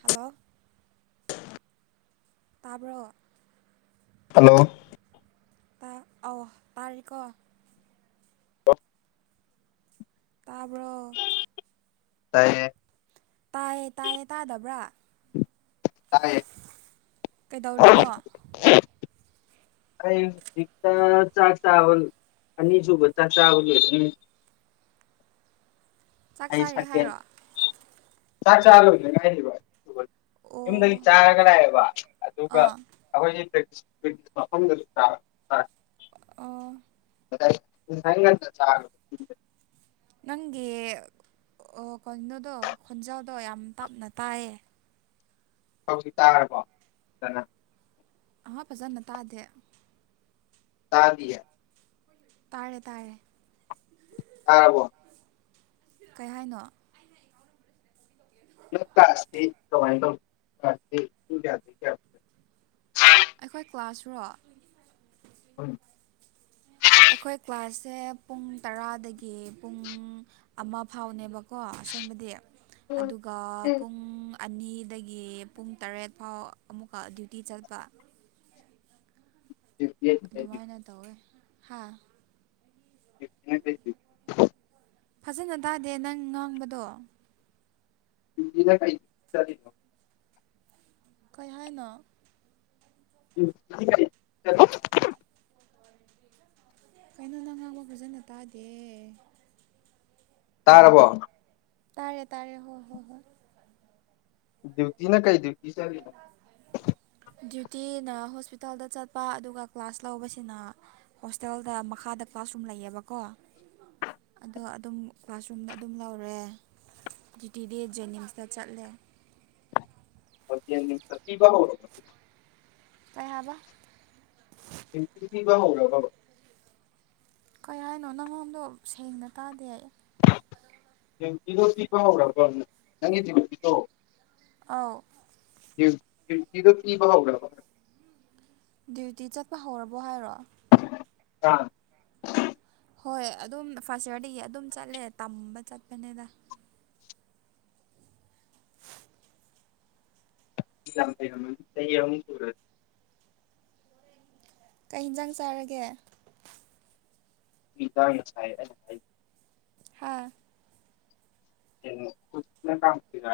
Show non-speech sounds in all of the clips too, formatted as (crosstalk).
hello ꯇꯥꯕ꯭ꯔꯣ hello ꯑ ꯇꯥꯔꯀꯣ ꯑ ꯇꯥꯕ ꯇꯥꯏꯌꯦ ꯇꯥꯏꯌꯦ ꯇꯥꯏꯌꯦ ꯇꯥꯗꯕ꯭ꯔꯥ ꯇꯥꯏꯌꯦ ꯀꯩꯗꯧꯔꯤꯅꯣ ꯑꯩꯛꯇ ꯆꯥꯛ ꯆꯕ ꯑꯅꯤꯁꯨꯕ ꯆꯥꯎꯔꯤ ꯑꯗꯨ ꯆꯥꯛ ꯆꯥꯔꯦ ꯍꯥꯏꯔꯣ ꯆ ꯆꯜꯗ ꯀꯥꯏ ꯌꯨꯝꯗꯒꯤ ꯑꯣ ꯆꯥꯔꯒ ꯂꯥꯛꯑꯦꯕ ꯑꯗꯨꯒ ꯑꯥ ꯑꯩꯈꯣꯏꯁꯤ ꯃꯐꯝꯁ ꯑꯣ ꯆꯥ ꯅꯪꯦ ꯑꯣ ꯀꯩꯅꯣꯗꯣ ꯈꯣꯟꯖꯥꯎꯗꯣ ꯌꯥꯝ ꯇꯞꯅ ꯇꯥꯏꯌꯦ ꯍꯧꯖꯤꯛ ꯇꯥꯔꯕꯣ ꯐꯖꯅ ꯑ ꯐꯖꯅ ꯇꯥꯗꯦ ꯇꯥ ꯂ ꯇꯥꯔꯦ ꯇꯥꯔꯦ ꯇꯕꯣ ꯀꯔꯤ ꯍꯥꯏꯅꯣ ꯃꯥꯏꯕ ꯑꯩꯈꯣꯏ ꯀ꯭ꯂꯥꯁꯔꯣ ꯍ ꯁꯦ ꯄꯨꯡ ꯇꯔꯥꯗꯒꯤ ꯄꯨꯡ ꯑꯃ ꯐꯥꯎꯅꯦꯕ ꯀꯣ ꯑꯁꯦꯡꯕꯗꯤ ꯑꯗꯨꯒ ꯄꯨꯡ ꯑꯅꯤꯗꯒꯤ ꯄꯨꯡ ꯇꯔꯦꯠ ꯐꯥꯎ ꯑꯃꯨꯛꯀ ꯗ꯭ꯌꯨꯇꯤ ꯆꯠꯄ ꯗ꯭ꯌꯨꯇꯤꯅ ꯑꯗꯨꯃꯥꯏꯅ ꯇꯧꯋꯦ ꯍꯥ (inaudible) ꯐꯖꯅ ꯇꯥꯗꯦ ꯅꯪ ꯉꯥꯡꯕꯗꯣ ꯅ ꯀ ꯀꯩ ꯍꯥꯏꯅꯣ ꯎꯝꯩꯅꯣ ꯀꯩꯅꯣ ꯅꯪ ꯉꯥꯡꯕ ꯐꯖꯅ ꯇꯥꯗꯦ ꯇꯔꯕ ꯇꯥꯔꯦ ꯇꯥꯔꯦ ꯍꯣꯏ ꯍꯣꯏ ꯍꯣꯏ ꯗ꯭ꯌꯨꯇꯤ ꯅ ꯀꯥꯏ ꯗꯌꯨꯇꯤ ꯆꯔꯤ ꯅꯨꯡꯇꯤꯅ ꯍꯣꯁꯄꯤꯇꯥꯜꯗ ꯆꯠꯄ ꯑꯗꯨꯒ ꯀ꯭ꯂꯥꯁ ꯂꯧꯕꯁꯤꯅ ꯍꯣꯁꯇꯦꯜꯗ ꯃꯈꯥꯗ ꯀ꯭ꯂꯥꯁꯔꯨꯝ ꯂꯩꯌꯦꯕꯀꯣ ꯑꯗꯣ ꯑꯗꯨꯝ ꯀ꯭ꯂꯥꯁꯔꯨꯝꯗ ꯑꯗꯨꯝ ꯂꯧꯔꯦ ꯇꯤ ꯗꯦ ꯖꯦꯅꯤꯝꯁꯇ ꯆꯠꯂꯦ ꯕ ꯑꯍꯕ ꯄꯕ ꯍꯧꯔꯕ ꯀꯩ ꯍꯥꯏꯅꯣ ꯅꯪꯉꯣꯟꯝꯗꯣ ꯁꯦꯡꯅ ꯇꯥꯗꯦ ꯑꯩ ꯤꯗꯣ ꯄꯤ ꯀ꯭ꯔꯕ ꯅꯪꯒꯤꯤꯗꯣ ꯑ ꯇꯗ ꯀ ꯋꯥꯍ꯭ꯔꯕꯦ ꯗ꯭ꯌꯨꯇꯤ ꯆꯠꯄ ꯍꯧꯔꯕꯣ ꯍꯥꯏꯔꯣ ꯑꯥ ꯍꯣꯏ ꯑꯗꯨꯝ ꯐꯥꯔꯁ ꯏꯌꯥꯔꯗꯒꯤ ꯑꯗꯨꯝ ꯆꯠꯂꯦ ꯇꯝꯕ ꯆꯠꯄꯅꯤꯗ ꯁꯍꯨꯝ ꯁꯨꯔꯠ ꯀꯩ ꯌꯦꯟꯖꯥꯡ ꯆꯥꯔꯒꯦ (inaudible) ꯍꯥꯥ ꯀꯒ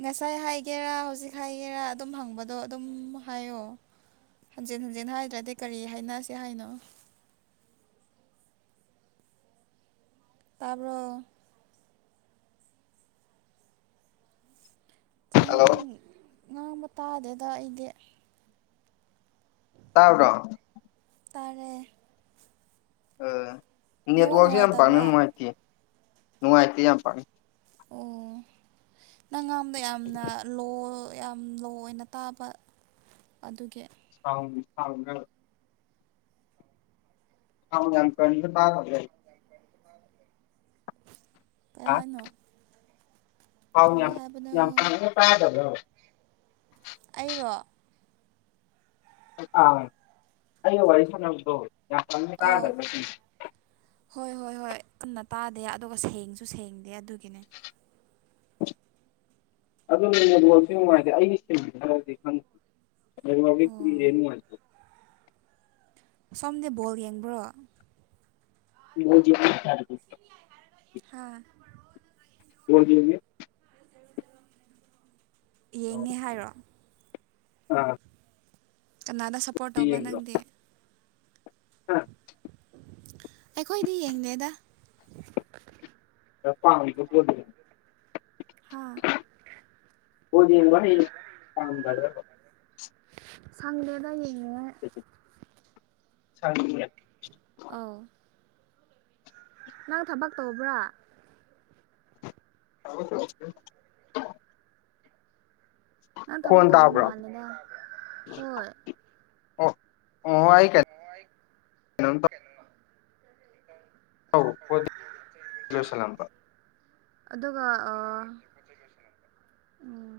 ꯉꯁꯥꯏ ꯍꯥꯏꯒꯦꯔꯥ ꯍꯧꯖꯤꯛ ꯍꯥꯏꯒꯦꯔꯥ ꯑꯗꯨꯝ ꯍꯪꯕꯗꯣ ꯑꯗꯨꯝ ꯍꯥꯏꯌꯣ ꯍꯟꯖꯤꯟ ꯍꯟꯖꯤꯟ ꯍꯥꯏꯗ꯭ꯔꯗꯤ ꯀꯔꯤ ꯍꯥꯏꯅꯁꯤ ꯍꯥꯏꯅꯣ ꯇꯥꯔꯕꯣ ꯀꯩꯅꯣ ꯍꯜꯂꯣ ꯅꯪ ꯉꯥꯡꯕ ꯇꯥꯗꯦꯗ ꯑꯩꯗꯤ ꯇꯥꯕ꯭ꯔꯣ ꯇꯔꯦ ꯅꯦꯠꯋꯥꯛꯁꯦ ꯌꯥꯝ ꯄꯥꯛꯅ ꯅꯨꯡꯉꯥꯏꯇꯕ꯭ꯔꯥ ꯅꯨꯡꯉꯥꯏꯇꯦ ꯅꯨꯡꯉꯥꯏꯇꯦ ꯌꯥꯝ ꯄꯥꯛꯅ ꯑꯣ ꯅꯪꯒꯥꯝꯗ ꯌꯥꯝꯅ ꯂꯣ ꯌꯥꯝ ꯂꯣ ꯑꯣꯏꯅ ꯇꯥꯕ ꯑꯗꯨꯒꯤ ꯁꯥꯡꯒ ꯍ ꯌꯥꯝ ꯀ ꯇꯥ ꯐ ꯀꯔꯍꯥꯅꯣ ꯍꯥꯎ ꯇꯥꯗꯕꯣ ꯑꯩꯔꯣ ꯑꯥ ꯑꯩ ꯋꯥꯔꯤ ꯁꯥꯟꯅꯕꯗꯣ ꯌꯥꯝ ꯀꯪꯅ ꯑꯧ ꯇꯥꯗ꯭ꯔ ꯍꯣꯏ ꯍꯣꯏ ꯍꯣꯏ ꯀꯟꯅ ꯇꯥꯗꯦ ꯑꯗꯨꯒ ꯁꯦꯡꯁꯨ ꯁꯦꯡꯗꯦ ꯑꯗꯨꯒꯤꯅꯦ ꯑꯗꯨ ꯅꯅꯦꯗꯣꯁꯨ ꯅꯨꯡꯉꯥꯏꯇ꯭ꯔꯦ ꯑꯩꯒꯤ ꯁꯟꯃꯤ ꯍꯥꯏꯔꯗꯤ ꯈꯪꯗ ꯀ ꯑꯣ ꯃꯥꯊ ꯁꯣꯝꯗꯤ ꯕꯣꯜ ꯌꯦꯡꯕ꯭ꯔꯣ ꯃꯖꯤ ꯊꯔꯒꯗ꯭ꯔ ꯍꯥ ꯦ ꯌꯦꯡꯉꯦ ꯍꯥꯏꯔꯣ ꯑꯥ ꯀꯅꯥꯗ ꯁꯞꯄꯣꯔꯠ ꯇꯧꯕ ꯅꯪꯗꯦ ꯑ ꯑꯩꯈꯣꯏꯗꯤ ꯌꯦꯡꯗꯦꯗ ꯄꯒꯗ ꯍꯥ ꯑꯣꯗꯤ ꯋꯥ ꯀꯝꯗ ꯁꯂꯗꯥꯏ ꯆ ꯑ ꯅꯪ ꯊꯕꯛ ꯇꯧꯕ꯭ꯔꯥ (unintelligible) ꯅꯪ ꯊꯕꯛ ꯈꯣꯟ ꯇꯧꯕ ꯇꯥꯕ꯭ꯔꯣ ꯃꯥꯜꯂꯦꯗ ꯍꯣꯏ ꯑꯣ ꯑꯣ ꯑꯩ ꯀꯩꯅ ꯑꯂꯝ ꯑꯗꯨꯒ ꯎꯝ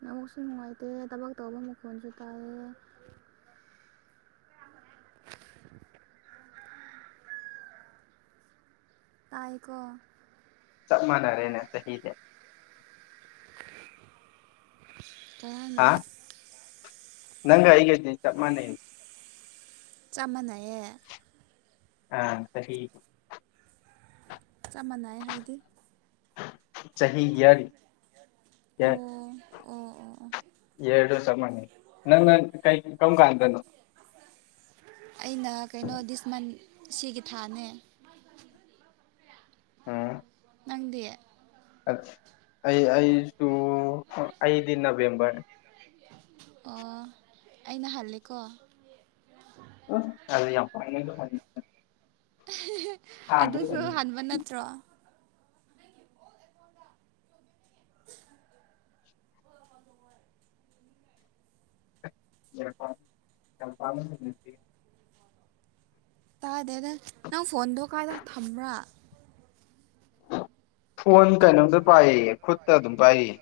ꯅꯧꯕꯁꯨ ꯅꯨꯡꯉꯥꯏꯇꯦ ꯊꯕꯛ ꯇꯧꯕ ꯃꯈꯣꯟꯜꯁꯨ ꯇꯥꯏꯑꯌꯦ (inaudible) ꯇꯥꯏꯀꯣ ꯁꯞ ꯃꯅꯔꯦꯅ ꯁꯍꯤꯗꯦ ꯇꯅ ꯍꯥ ꯅꯪꯒ ꯑꯩꯒ ꯆꯞ ꯃꯥꯟꯅ ꯆ ꯃꯥꯟꯅꯩꯑꯌꯦ ꯑꯥ ꯇꯔꯤ ꯆꯞ ꯃꯥꯟꯅꯩ ꯍꯥꯏꯗꯤ ꯆꯍꯤ ꯑꯣ ꯌ ꯑꯣ ꯑꯣ ꯑꯣ ꯌꯦꯔꯗ ꯁꯃꯅ ꯅ ꯅ ꯀꯥꯏ ꯀꯝ ꯀꯥꯥꯟꯗꯅ ꯑꯩꯅ ꯀꯩꯅꯣ ꯗꯤꯁ ꯃꯟ ꯁꯤꯒꯤ ꯊꯥꯅꯦ ꯑꯝ ꯅꯪꯗꯦ ꯑꯩ ꯑꯩꯁꯨ ꯑꯩꯗꯤ ꯅꯕꯦꯝꯕꯔ ꯑꯣ ꯑꯩꯅꯍꯜꯂꯦꯀꯣ ꯎ ꯌꯥꯝ ꯐꯥꯏ ꯑꯗꯨꯁꯨ ꯍꯟꯥꯟꯕ ꯅꯠꯇ꯭ꯔꯣ (unintelligible) ꯌꯦꯦꯜꯄꯝ ꯇꯥꯗꯦ ꯑꯗꯨꯗ ꯅꯪ ꯐꯣꯟꯗꯣ ꯀꯥꯏꯗ ꯊꯝꯕ꯭ꯔꯥ ꯐꯣꯟ ꯀꯩꯅꯣꯝꯇ ꯄꯥꯏꯔꯤꯌꯦ ꯈꯨꯠꯇ ꯑꯗꯨꯝ ꯄꯥꯏꯔꯤꯌꯦ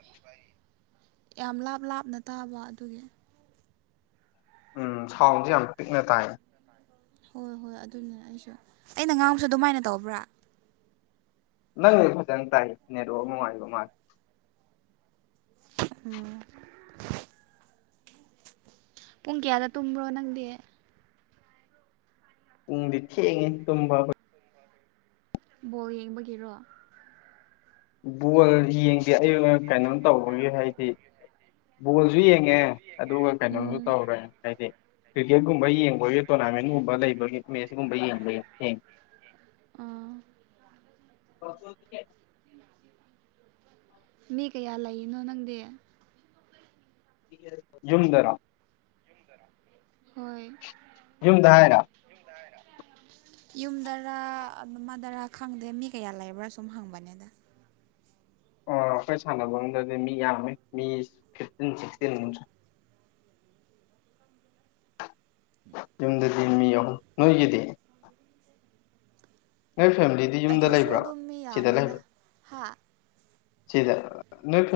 ꯌꯥꯝ ꯂꯥꯞ ꯂꯥꯞꯅ ꯇꯥꯕ ꯑꯗꯨꯒꯤ ꯎꯝ ꯁꯥꯎꯟꯁꯦ ꯌꯥꯝ ꯄꯤꯛꯅ ꯇꯥꯏ ꯍꯣꯏ ꯍꯣꯏ ꯑꯗꯨꯅꯤꯅ ꯑꯩꯁꯨ ꯑꯩꯅ ꯉꯥꯡꯕꯁꯨ ꯑꯗꯨꯃꯥꯏꯅ ꯇꯧꯕ꯭ꯔꯥ ꯅꯪꯅꯦ ꯐꯖꯅ ꯇꯥꯏ ꯅꯦꯠꯋꯥꯛ ꯑꯃꯉꯥꯏꯕ ꯃꯥꯜꯜꯂꯤꯦ ꯎꯝ ꯄꯨꯡ ꯀꯌꯥꯗ ꯇꯨꯝꯕ꯭ꯔꯣ ꯅꯪꯗꯤ ꯎꯝꯗꯤ ꯊꯦꯡꯉꯦ ꯇꯨꯝꯕ ꯕꯣꯜ ꯌꯦꯡꯕꯒꯤꯔꯣ ꯕꯣꯜ ꯌꯦꯡꯗꯦ ꯑꯩ ꯀꯩꯅꯣꯝ ꯇꯧꯕꯒꯤꯦ ꯍꯥꯏꯗꯤ ꯕꯣꯜꯁꯨ ꯌꯦꯡ ꯑꯦ ꯑꯗꯨꯒ ꯀꯩꯅꯣꯁꯨ ꯎꯝ ꯇꯧꯔꯦ ꯍꯥꯏꯗꯤ ꯀꯤꯔꯤꯛꯀꯦꯠꯀꯨꯝꯕ ꯌꯦꯡꯕꯒꯤ ꯇꯣꯔꯅꯥꯃꯦꯟꯒꯨꯝꯕ ꯂꯩꯕꯒꯤ ꯃ ꯁꯤꯒꯨꯝꯕ ꯌꯦꯡꯕꯒꯤ ꯑꯥ (unintelligible) ꯃꯤ ꯀꯌꯥ ꯂꯩꯔꯤꯅꯣ ꯅꯪꯗꯤ ꯖꯨꯝꯗꯔꯥ ꯍꯣꯏ ꯌꯨꯝꯗꯔꯥ ꯌꯨꯝꯗꯔꯥ ꯑꯃꯗꯔꯥ ꯈꯪꯗꯦ ꯃꯤ ꯀꯌꯥ ꯂꯩꯕ꯭ꯔꯥ ꯁꯨꯝ ꯍꯪꯕꯅꯦꯗ ꯑꯣ ꯑꯩꯈꯣꯏ ꯁꯥꯟꯅꯕ ꯑꯃꯗꯗꯤ ꯃꯤ ꯌꯥꯝꯃꯦ ꯃꯤ ꯐꯤꯐꯇꯤꯟ ꯁꯤꯛꯁꯇꯤꯟ ꯑꯃꯁꯨ ꯌꯨꯝꯗꯗꯤ ꯃꯤ ꯑꯍꯨꯝ ꯅꯣꯏꯒꯤꯗꯤ ꯅꯣꯏ ꯐꯦꯃꯤꯂꯤꯗꯤ ꯌꯨꯝꯗ ꯑꯩꯈꯣꯏꯁꯨ ꯂꯩꯕ꯭ꯔꫭ ꯑꯗꯨꯝ ꯃꯤ ꯁꯤꯗ ꯌꯥꯝꯃꯦꯗ ꯂꯩꯕ꯭ꯔꫭ ꯁꯤꯗ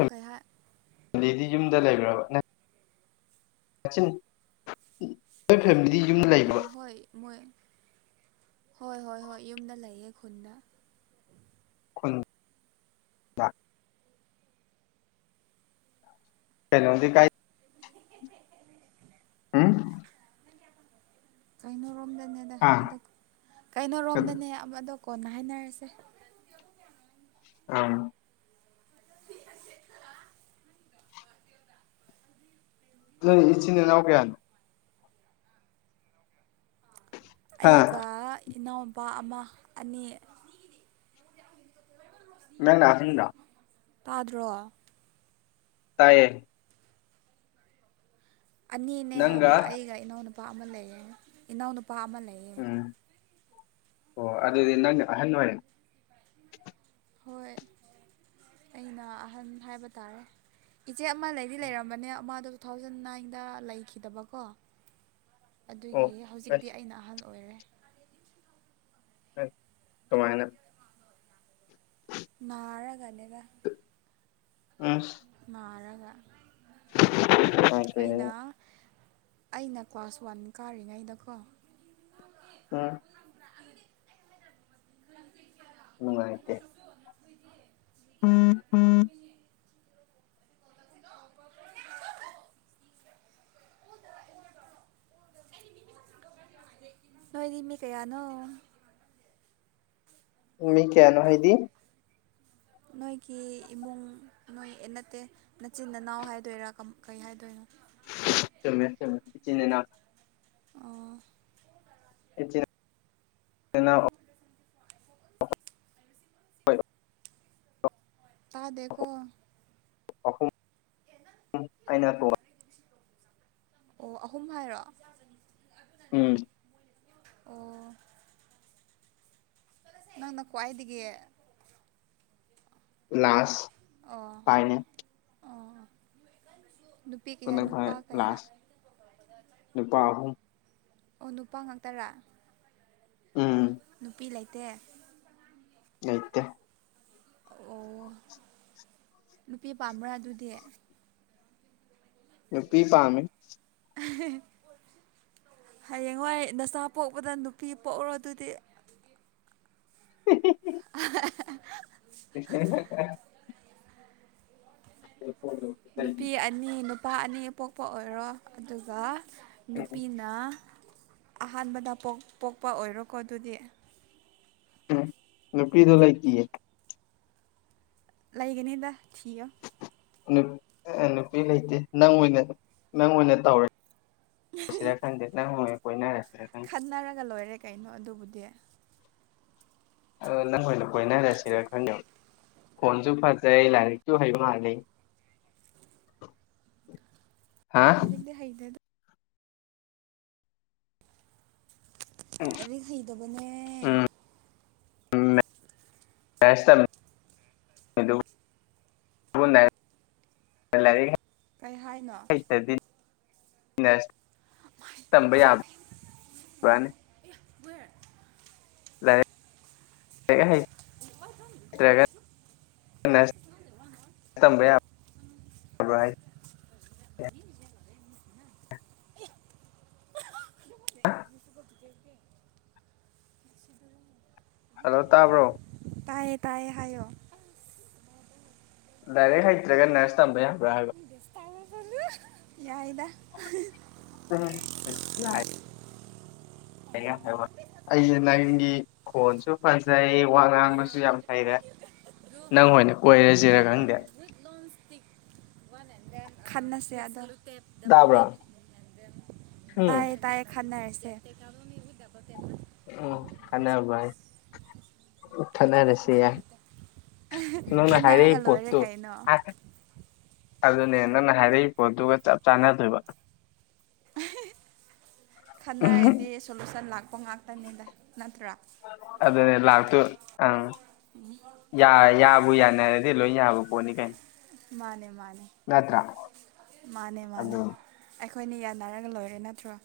ꯀꯩꯥꯍꯥꯥꯏ ꯐꯦꯝꯂꯤꯗꯤ ꯌꯨꯝꯗ ꯂꯩꯕ꯭ꯔꯕ (unintelligible) ꯐꯦꯃꯤꯂꯤꯗꯤ ꯑꯣ ꯍꯣꯏ ꯃꯣꯏ ꯍꯣꯏ ꯍꯣꯏ ꯍꯣꯏ ꯌꯨꯝꯗ ꯂꯩꯌꯦ ꯈꯨꯟꯗ ꯈꯨꯟꯗ ꯀꯩꯅꫭꯗꯤ ꯀꯥꯏ ꯎꯝ ꯀꯩꯅꯣꯔꯣꯝꯗꯅꯦꯗ ꯍꯥ ꯀꯩꯅꯣꯔꯣꯝꯗꯅꯦ ꯑꯃꯗꫭ ꯀꯣꯟꯅ ꯍꯥꯏꯅꯔꯁꯦ ꯑ ꯅꯣꯏ ꯏꯆꯤꯅꯦꯅꯥꯎ ꯀꯌꯥꯅꫭ ꯍꯥ ꯑꯩꯒ ꯏꯅꯥꯎꯄꯥ ꯑꯃ ꯑꯅꯤ ꯅꯪ ꯅ ꯑꯍꯟꯔ ꯇꯥꯗ꯭ꯔꯣ ꯇꯥꯏꯌꯦ ꯑꯅꯤꯅꯦ ꯍꯥꯏꯕ ꯅꯪꯒ ꯑꯩꯒ ꯏꯅꯥꯎꯅꯨꯄꯥ ꯑꯃ ꯂꯩꯌꯦ ꯏꯅꯥꯎꯅꯨꯄꯥ ꯑꯃ ꯂꯩꯌꯦ ꯎꯝ ꯑꯣ ꯑꯗꯨꯗꯤ ꯅꯪ ꯑꯍꯟ ꯑꫭꯏꯔꯦ ꯍꯣꯏ ꯑꯩꯅ ꯑꯍꯟ ꯍꯥꯏꯕ ꯇꯥꯔꯦ ꯏꯆꯦ ꯑꯃ ꯂꯩꯗꯤ ꯂꯩꯔꯝꯕꯅꯦ ꯃꯥꯗꯣ ꯇꯨ ꯊꯥꯎꯖꯟ ꯅꯥꯏꯟꯗ ꯂꯩꯈꯤꯗꯕꯀꯣ (inaudible) ꯑꯗꯨꯒꯤ ꯍꯧꯖꯤꯛꯇꯤ ꯑꯁ ꯑꯩꯅ ꯑꯍꯜ ꯑꯣꯏꯔꯦ ꯀꯃꯥꯏꯅ ꯅꯥꯔꯒꯅꯦꯗ ꯑꯁ ꯅꯥꯔꯒ ꯑꯩꯅ ꯑꯩꯅ ꯀ꯭ꯂꯥꯁ ꯋꯥꯟ ꯀꯥꯔꯤꯉꯩꯗꯀꯣ ꯎꯝ ꯅꯨꯡꯉꯥꯏꯇꯦ (unintelligible) ꯅꯣꯏꯗꯤ ꯃꯤ ꯀꯌꯥꯅꯣ ꯃꯤ ꯀꯩꯅꯣ ꯍꯥꯏꯗꯤ ꯅꯣꯏꯒꯤ ꯏꯃꯨꯡ ꯅꯣꯏ ꯅꯠꯇꯦ ꯅꯆꯤꯟ ꯅꯅꯥꯎ ꯍꯥꯏꯗꯣꯏꯔ ꯀꯩ ꯍꯥꯏꯗꯣꯏꯅꯣ ꯆꯨꯝꯃꯦ ꯆꯨꯝꯃꯦ ꯏꯆꯤꯟꯏꯅꯥꯎ ꯑꯣ ꯏꯆꯤꯟ ꯏꯅꯥꯎ (unintelligible) ꯇꯥꯗꯦꯀꫭ ꯑꯍꯨꯝ ꯑꯨꯝ ꯑꯩꯅ ꯑꯇꫭ ꯑꯣ ꯑꯍꯨꯝ ꯍꯥꯏꯔꫭ ꯎꯝ ꯑꯣ ꯅꯪ ꯅ ꯀꯋꯥꯥꯏꯗꯒꯤꯗꯒꯤ ꯂꯥꯁ ꯑꯣ ꯐꯥꯏꯅꯦꯜ ꯑꯣ ꯅꯨꯄꯤ ꯀꯌꯥ ꯅꯨꯄꯥ (unintelligible) ꯀꯌꯥ ꯂꯥꯁ ꯅꯨꯄꯥ ꯑꯍꯨꯝ ꯑꯣ ꯅꯨꯄꯥ ꯉꯥꯛ ꯇꯔ ꯎꯝ ꯇꯦ ꯂꯩꯇꯦ ꯑꯣ ꯅꯨꯄꯤ ꯄꯥꯝꯕ꯭ꯔꯥ ꯑꯗꯨꯗꯤ ꯅꯨꯄꯤ ꯄꯥꯝꯃꯤ (unintelligible) ꯍꯌꯦꯡꯋꯥꯏ ꯅꯆꯥ ꯄꯣꯛꯄꯗ ꯅꯨꯄꯤ ꯄꯣꯛꯎꯔꯣ ꯑꯗꯨꯗꯤ (unintelligible) (unintelligible) ꯅꯨꯄꯤ ꯑꯅꯤ ꯅꯨꯄꯥ ꯑꯅꯤ ꯄꯣꯛꯄ ꯑꯣꯏꯔꯣ ꯑꯗꯨꯒ ꯅꯨꯄꯤꯅ ꯑꯍꯥꯟꯕꯗ ꯄꯣꯛꯄ ꯑꯣꯏꯔꯣꯀꯣ ꯑꯗꯨꯗꯤ ꯎꯝ ꯅꯨꯄꯤꯗꯣ ꯂꯩꯇꯤꯌꯦ ꯂꯩꯥꯒꯅꯤꯗ ꯊꯤꯌꯣ ꯅꯨꯄꯤ ꯂꯩꯇꯦ ꯅꯪ ꯑꯣꯏꯅ ꯅꯪ ꯑꯣꯏꯅ ꯇꯧꯔꯦ ꯄꯁꯤꯔ ꯈꯪꯗ‌ꯦ ꯅꯪ ꯑ‌ꯣꯏꯅ ꯀꯣꯏꯅꯔꯁꯤ ꯈꯠꯅꯔꯒ ꯂꯣꯏꯔꯦ ꯀꯩꯅꯣ ꯑꯗꯨꯕꯨꯗꯤ ꯑ ꯅꯪꯑꯣꯏꯅ ꯀꯣꯏꯅꯔꯁꯤꯔ ꯈꯪꯗꯕꯥ ꯈꯣꯟꯁꯨ ꯐꯖꯩ ꯂꯥꯏꯔꯤꯛꯁꯨ ꯍꯩ ꯃꯥꯜꯂꯤ ꯍꯥ ꯂꯥꯏꯔꯤꯛ ꯗꯤ ꯍꯩꯗꯦ ꯑꯗꯣ ꯂꯥꯏꯔꯤꯛ ꯍꯩꯇꯕꯅꯦ ꯃꯁ ꯇꯝ (unintelligible) ꯂꯩ ꯀꯔꯤ ꯍꯥꯏꯅꯣ ꯅ꯭ꯔꯁ ꯇꯝꯕ ꯌꯥꯕ ꯋꯥꯅꯤ (unintelligible) ꯂꯥꯏꯔꯤꯛ (unintelligible) ꯂꯥꯏꯔꯤꯛ ꯍꯩ ꯇ꯭ꯔ ꯒꯥ (inaudible) ꯅ꯭ꯔꯁ ꯇꯝꯕꯥ ꯌꯥꯕꯔꯣ ꯥ (unintelligible) ꯗꯒꯦꯗ (inaudible) ꯍꯜꯂꯣ ꯇꯥꯕ꯭ꯔꯣ ꯇꯥꯏꯌꯦ ꯇꯥꯏꯌꯦ ꯍꯥꯏꯌꯣ ꯂꯥꯏꯔꯤꯛ ꯍꯩꯇ꯭ꯔꯦꯒ ꯅ꯭ꯔꯁ ꯇꯝꯕ ꯌꯥ (unintelligible) ꯌꯥꯏꯗ ꯎꯝ ꯍꯥꯏꯕ ꯑꯩꯁꯦ ꯅꯪꯒꯤ ꯈꯣꯟꯁꯨ ꯐꯖꯩ ꯋꯥ ꯉꯥꯡꯕꯁꯨ ꯌꯥꯝ ꯐꯩꯔꯦ ꯅꯪ ꯍꯣꯏꯅ ꯀꯣꯏꯔꯁꯤꯔ ꯈꯪꯗꯦ ꯈꯟꯅꯁꯦ ꯑꯗꯣ ꯇ ꯇꯥꯕ꯭ꯔꯥ ꯎꯝ ꯇꯥꯏꯌꯦ ꯇꯥꯏꯌꯦ ꯈꯟꯅꯔꯁꯦ (inaudible) ꯑꯣ ꯀꯅꯥꯚꯥꯏ ꯊꯅꯔꯁꯤ ꯅꯪꯅ ꯍꯥꯏꯔꯛꯏ ꯈꯟꯅꯔꯒ ꯄꯣꯠ ꯂꯣꯏꯔꯦ ꯇ‌ꯣ ꯀꯩꯅꯣ ꯑꯗꯨꯅꯦ ꯅꯪꯅ ꯍꯥꯏꯔꯛꯏ ꯄꯣꯠꯇꯨꯒ ꯆꯞ ꯆꯥꯟꯅꯗꯣꯏꯕ ꯈꯟꯅꯔꯗꯤ ꯁꯣꯂꯨꯁꯟ ꯂꯥꯛꯄ ꯉꯥꯛꯇꯅꯤꯗ ꯅꯠꯇ꯭ꯔꯥ ꯑꯗꯨꯅꯦ ꯂꯥꯛꯇꯨ ꯑꯪ ꯌꯥ ꯌꯥꯕꯨ ꯌꯥꯅꯔꯗꯤ ꯂꯣꯏ ꯌꯥꯕ ꯄꯣꯠꯅꯤ ꯀꯩꯅ ꯃꯥꯅꯦ ꯃꯥꯅꯦ ꯅꯠꯇꯔ ꯃꯥꯅꯦ ꯃꯥꯅꯦ ꯑꯗꯨ ꯑꯩꯈꯣꯏꯅꯤ ꯌꯥꯟꯅꯔꯒ ꯂꯣꯏꯔꯦ ꯅꯠꯇ꯭ꯔꯣ